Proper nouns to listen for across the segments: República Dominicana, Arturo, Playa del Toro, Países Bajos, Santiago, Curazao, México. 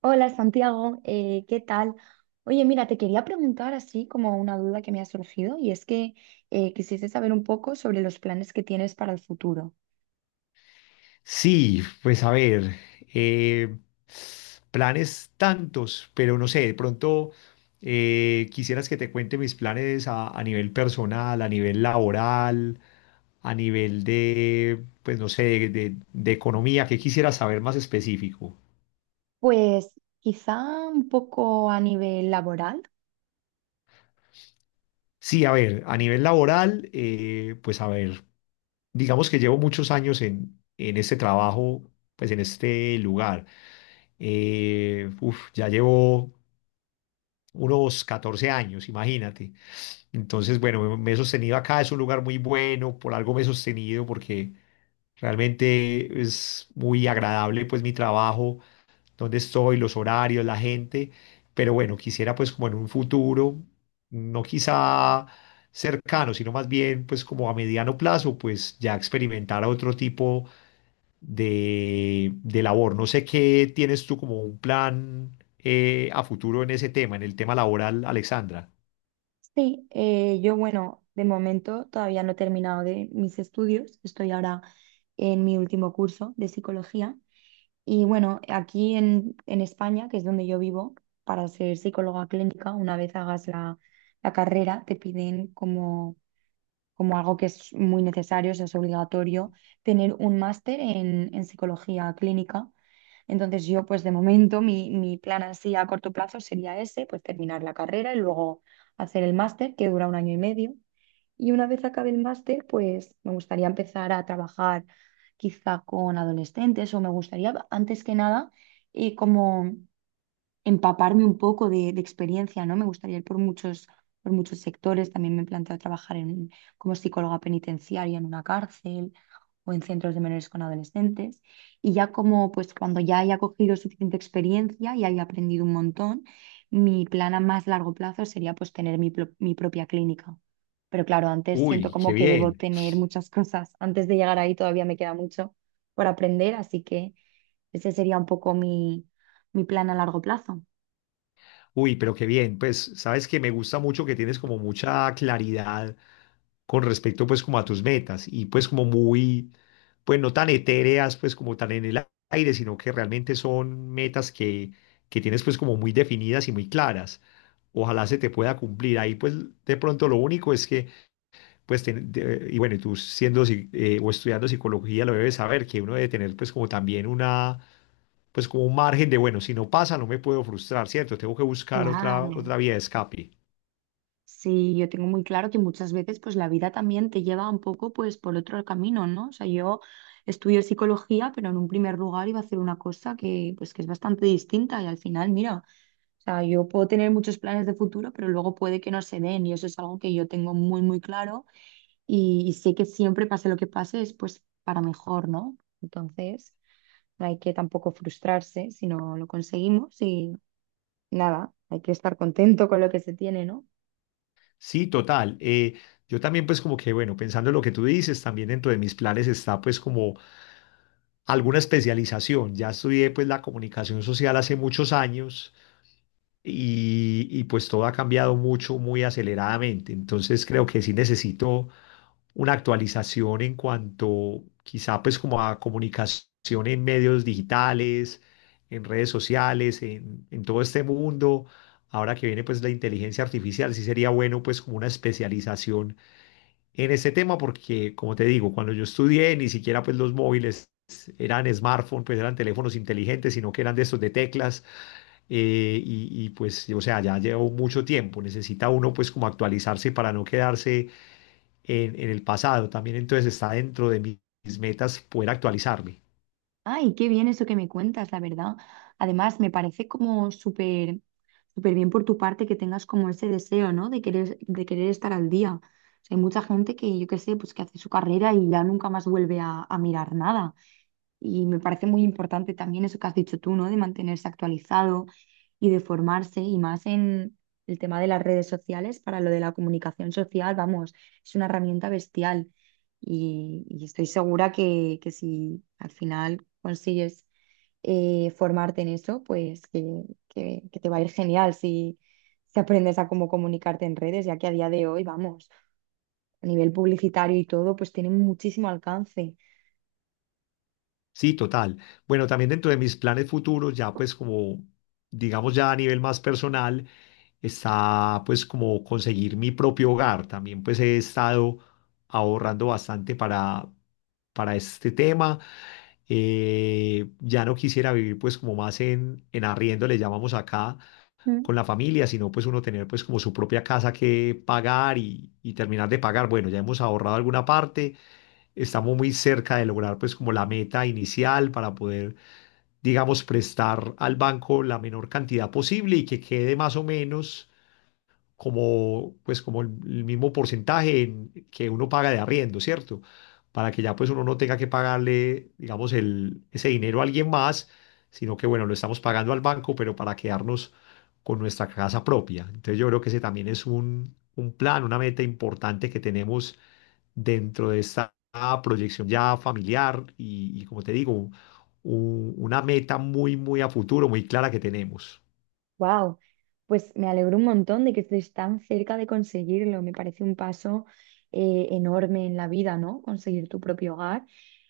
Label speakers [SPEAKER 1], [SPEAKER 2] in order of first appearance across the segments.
[SPEAKER 1] Hola Santiago, ¿qué tal? Oye, mira, te quería preguntar así como una duda que me ha surgido y es que quisiese saber un poco sobre los planes que tienes para el futuro.
[SPEAKER 2] Sí, pues a ver, eh, planes tantos, pero no sé, de pronto quisieras que te cuente mis planes a nivel personal, a nivel laboral, a nivel de, pues no sé, de economía, ¿qué quisieras saber más específico?
[SPEAKER 1] Pues quizá un poco a nivel laboral.
[SPEAKER 2] Sí, a ver, a nivel laboral, pues a ver, digamos que llevo muchos años en este trabajo, pues en este lugar. Ya llevo unos 14 años, imagínate. Entonces, bueno, me he sostenido acá, es un lugar muy bueno, por algo me he sostenido, porque realmente es muy agradable pues mi trabajo, donde estoy, los horarios, la gente, pero bueno, quisiera pues como en un futuro, no quizá cercano, sino más bien pues como a mediano plazo, pues ya experimentar otro tipo de labor. No sé qué tienes tú como un plan a futuro en ese tema, en el tema laboral, Alexandra.
[SPEAKER 1] Sí, yo bueno, de momento todavía no he terminado de mis estudios, estoy ahora en mi último curso de psicología. Y bueno, aquí en España, que es donde yo vivo, para ser psicóloga clínica, una vez hagas la carrera, te piden como, como algo que es muy necesario, o sea, es obligatorio, tener un máster en psicología clínica. Entonces yo, pues de momento, mi plan así a corto plazo sería ese, pues terminar la carrera y luego hacer el máster, que dura un año y medio. Y una vez acabe el máster, pues me gustaría empezar a trabajar quizá con adolescentes o me gustaría, antes que nada, y como empaparme un poco de experiencia, ¿no? Me gustaría ir por muchos sectores. También me he planteado trabajar en, como psicóloga penitenciaria en una cárcel o en centros de menores con adolescentes. Y ya como, pues cuando ya haya cogido suficiente experiencia y haya aprendido un montón, mi plan a más largo plazo sería pues tener mi propia clínica. Pero claro, antes siento
[SPEAKER 2] Uy, qué
[SPEAKER 1] como que debo
[SPEAKER 2] bien.
[SPEAKER 1] tener muchas cosas. Antes de llegar ahí todavía me queda mucho por aprender, así que ese sería un poco mi plan a largo plazo.
[SPEAKER 2] Uy, pero qué bien. Pues sabes que me gusta mucho que tienes como mucha claridad con respecto pues como a tus metas y pues como muy, pues no tan etéreas pues como tan en el aire, sino que realmente son metas que tienes pues como muy definidas y muy claras. Ojalá se te pueda cumplir. Ahí pues de pronto lo único es que y bueno, y tú siendo o estudiando psicología lo debes saber que uno debe tener pues como también una pues como un margen de, bueno, si no pasa, no me puedo frustrar, ¿cierto? Tengo que buscar otra,
[SPEAKER 1] Claro,
[SPEAKER 2] otra vía de escape.
[SPEAKER 1] sí, yo tengo muy claro que muchas veces pues la vida también te lleva un poco pues por otro camino, ¿no? O sea, yo estudio psicología, pero en un primer lugar iba a hacer una cosa que pues que es bastante distinta y al final, mira, o sea, yo puedo tener muchos planes de futuro, pero luego puede que no se den y eso es algo que yo tengo muy muy claro y sé que siempre pase lo que pase es pues para mejor, ¿no? Entonces, no hay que tampoco frustrarse si no lo conseguimos y nada, hay que estar contento con lo que se tiene, ¿no?
[SPEAKER 2] Sí, total. Yo también pues como que, bueno, pensando en lo que tú dices, también dentro de mis planes está pues como alguna especialización. Ya estudié pues la comunicación social hace muchos años y pues todo ha cambiado mucho, muy aceleradamente. Entonces creo que sí necesito una actualización en cuanto quizá pues como a comunicación en medios digitales, en redes sociales, en todo este mundo. Ahora que viene pues la inteligencia artificial, sí sería bueno pues como una especialización en este tema porque como te digo, cuando yo estudié ni siquiera pues los móviles eran smartphones, pues eran teléfonos inteligentes, sino que eran de estos de teclas pues o sea, ya llevo mucho tiempo, necesita uno pues como actualizarse para no quedarse en el pasado. También entonces está dentro de mis metas poder actualizarme.
[SPEAKER 1] Ay, qué bien eso que me cuentas, la verdad. Además, me parece como súper, súper bien por tu parte que tengas como ese deseo, ¿no? De querer estar al día. O sea, hay mucha gente que, yo qué sé, pues que hace su carrera y ya nunca más vuelve a mirar nada. Y me parece muy importante también eso que has dicho tú, ¿no? De mantenerse actualizado y de formarse y más en el tema de las redes sociales para lo de la comunicación social, vamos, es una herramienta bestial y estoy segura que si al final consigues formarte en eso, pues que te va a ir genial si, si aprendes a cómo comunicarte en redes, ya que a día de hoy, vamos, a nivel publicitario y todo, pues tiene muchísimo alcance.
[SPEAKER 2] Sí, total. Bueno, también dentro de mis planes futuros, ya pues como, digamos ya a nivel más personal, está pues como conseguir mi propio hogar. También pues he estado ahorrando bastante para este tema. Ya no quisiera vivir pues como más en arriendo, le llamamos acá, con la familia, sino pues uno tener pues como su propia casa que pagar y terminar de pagar. Bueno, ya hemos ahorrado alguna parte, estamos muy cerca de lograr pues como la meta inicial para poder, digamos, prestar al banco la menor cantidad posible y que quede más o menos como, pues, como el mismo porcentaje en- que uno paga de arriendo, ¿cierto? Para que ya pues uno no tenga que pagarle, digamos, el, ese dinero a alguien más, sino que, bueno, lo estamos pagando al banco, pero para quedarnos con nuestra casa propia. Entonces yo creo que ese también es un plan, una meta importante que tenemos dentro de esta proyección ya familiar y como te digo, una meta muy, muy a futuro, muy clara que tenemos.
[SPEAKER 1] Wow, pues me alegro un montón de que estés tan cerca de conseguirlo. Me parece un paso enorme en la vida, ¿no? Conseguir tu propio hogar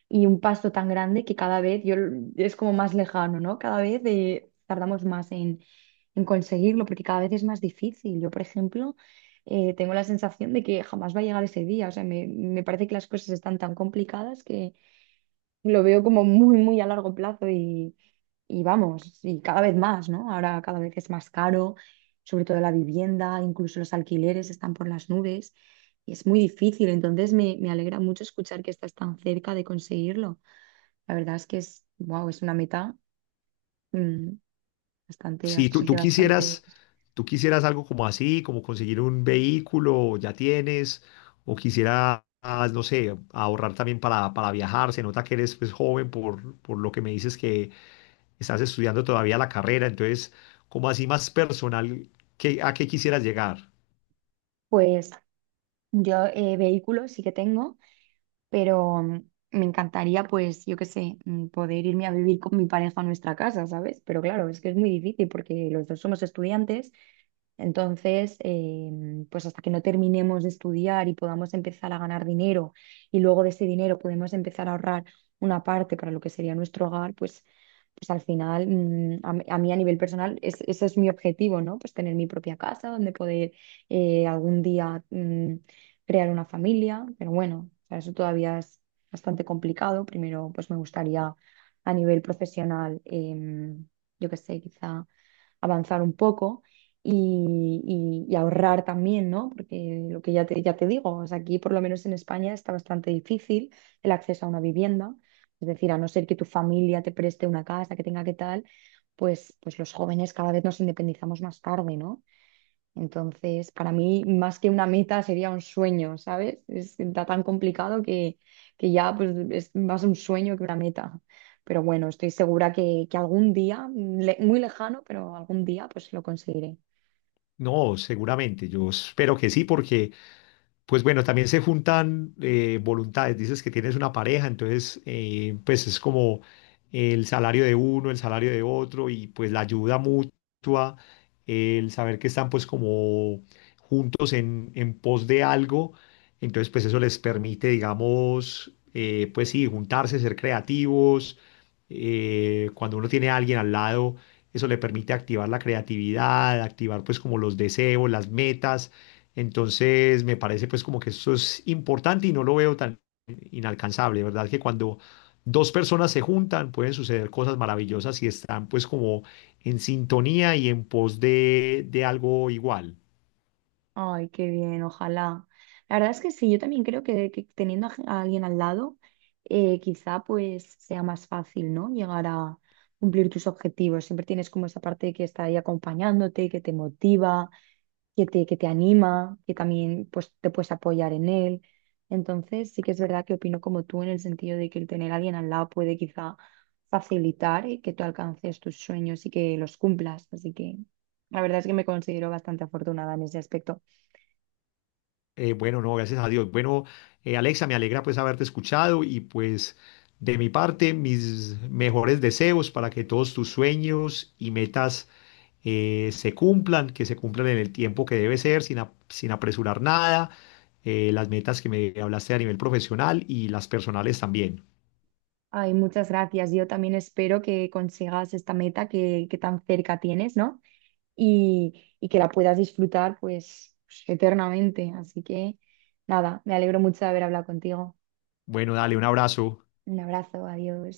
[SPEAKER 1] y un paso tan grande que cada vez es como más lejano, ¿no? Cada vez tardamos más en conseguirlo porque cada vez es más difícil. Yo, por ejemplo, tengo la sensación de que jamás va a llegar ese día. O sea, me parece que las cosas están tan complicadas, lo veo como muy, muy a largo plazo y vamos, y cada vez más, ¿no? Ahora cada vez es más caro, sobre todo la vivienda, incluso los alquileres están por las nubes y es muy difícil. Entonces me alegra mucho escuchar que estás tan cerca de conseguirlo. La verdad es que es, wow, es una meta mm, bastante,
[SPEAKER 2] Si
[SPEAKER 1] bastante,
[SPEAKER 2] tú
[SPEAKER 1] bastante.
[SPEAKER 2] quisieras, tú quisieras algo como así, como conseguir un vehículo, ya tienes, o quisieras, no sé, ahorrar también para viajar, se nota que eres pues, joven por lo que me dices que estás estudiando todavía la carrera, entonces, como así más personal, ¿qué, a qué quisieras llegar?
[SPEAKER 1] Pues yo vehículo sí que tengo. Pero me encantaría, pues, yo qué sé, poder irme a vivir con mi pareja a nuestra casa, ¿sabes? Pero claro, es que es muy difícil porque los dos somos estudiantes, entonces, pues hasta que no terminemos de estudiar y podamos empezar a ganar dinero y luego de ese dinero podemos empezar a ahorrar una parte para lo que sería nuestro hogar, pues... Pues al final, a mí a nivel personal, ese es mi objetivo, ¿no? Pues tener mi propia casa donde poder algún día crear una familia, pero bueno, o sea, eso todavía es bastante complicado. Primero, pues me gustaría a nivel profesional, yo qué sé, quizá avanzar un poco y, y ahorrar también, ¿no? Porque lo que ya te digo, o sea, aquí por lo menos en España está bastante difícil el acceso a una vivienda. Es decir, a no ser que tu familia te preste una casa, que tenga que tal, pues, pues los jóvenes cada vez nos independizamos más tarde, ¿no? Entonces, para mí, más que una meta, sería un sueño, ¿sabes? Es está tan complicado que ya pues, es más un sueño que una meta. Pero bueno, estoy segura que algún día, muy lejano, pero algún día pues lo conseguiré.
[SPEAKER 2] No, seguramente, yo espero que sí, porque pues bueno, también se juntan voluntades. Dices que tienes una pareja, entonces pues es como el salario de uno, el salario de otro y pues la ayuda mutua, el saber que están pues como juntos en pos de algo. Entonces pues eso les permite, digamos, pues sí, juntarse, ser creativos. Cuando uno tiene a alguien al lado, eso le permite activar la creatividad, activar pues como los deseos, las metas entonces, me parece pues como que esto es importante y no lo veo tan inalcanzable, ¿verdad? Que cuando dos personas se juntan pueden suceder cosas maravillosas y están pues como en sintonía y en pos de algo igual.
[SPEAKER 1] Ay, qué bien, ojalá. La verdad es que sí, yo también creo que teniendo a alguien al lado, quizá pues sea más fácil, ¿no? Llegar a cumplir tus objetivos. Siempre tienes como esa parte que está ahí acompañándote, que te motiva, que te anima, que también pues, te puedes apoyar en él. Entonces, sí que es verdad que opino como tú en el sentido de que el tener a alguien al lado puede quizá facilitar que tú alcances tus sueños y que los cumplas. Así que la verdad es que me considero bastante afortunada en ese aspecto.
[SPEAKER 2] Bueno, no, gracias a Dios. Bueno, Alexa, me alegra pues haberte escuchado y pues de mi parte, mis mejores deseos para que todos tus sueños y metas se cumplan, que se cumplan en el tiempo que debe ser, sin apresurar nada, las metas que me hablaste a nivel profesional y las personales también.
[SPEAKER 1] Ay, muchas gracias. Yo también espero que consigas esta meta que tan cerca tienes, ¿no? Y que la puedas disfrutar pues, eternamente. Así que nada, me alegro mucho de haber hablado contigo.
[SPEAKER 2] Bueno, dale un abrazo.
[SPEAKER 1] Un abrazo, adiós.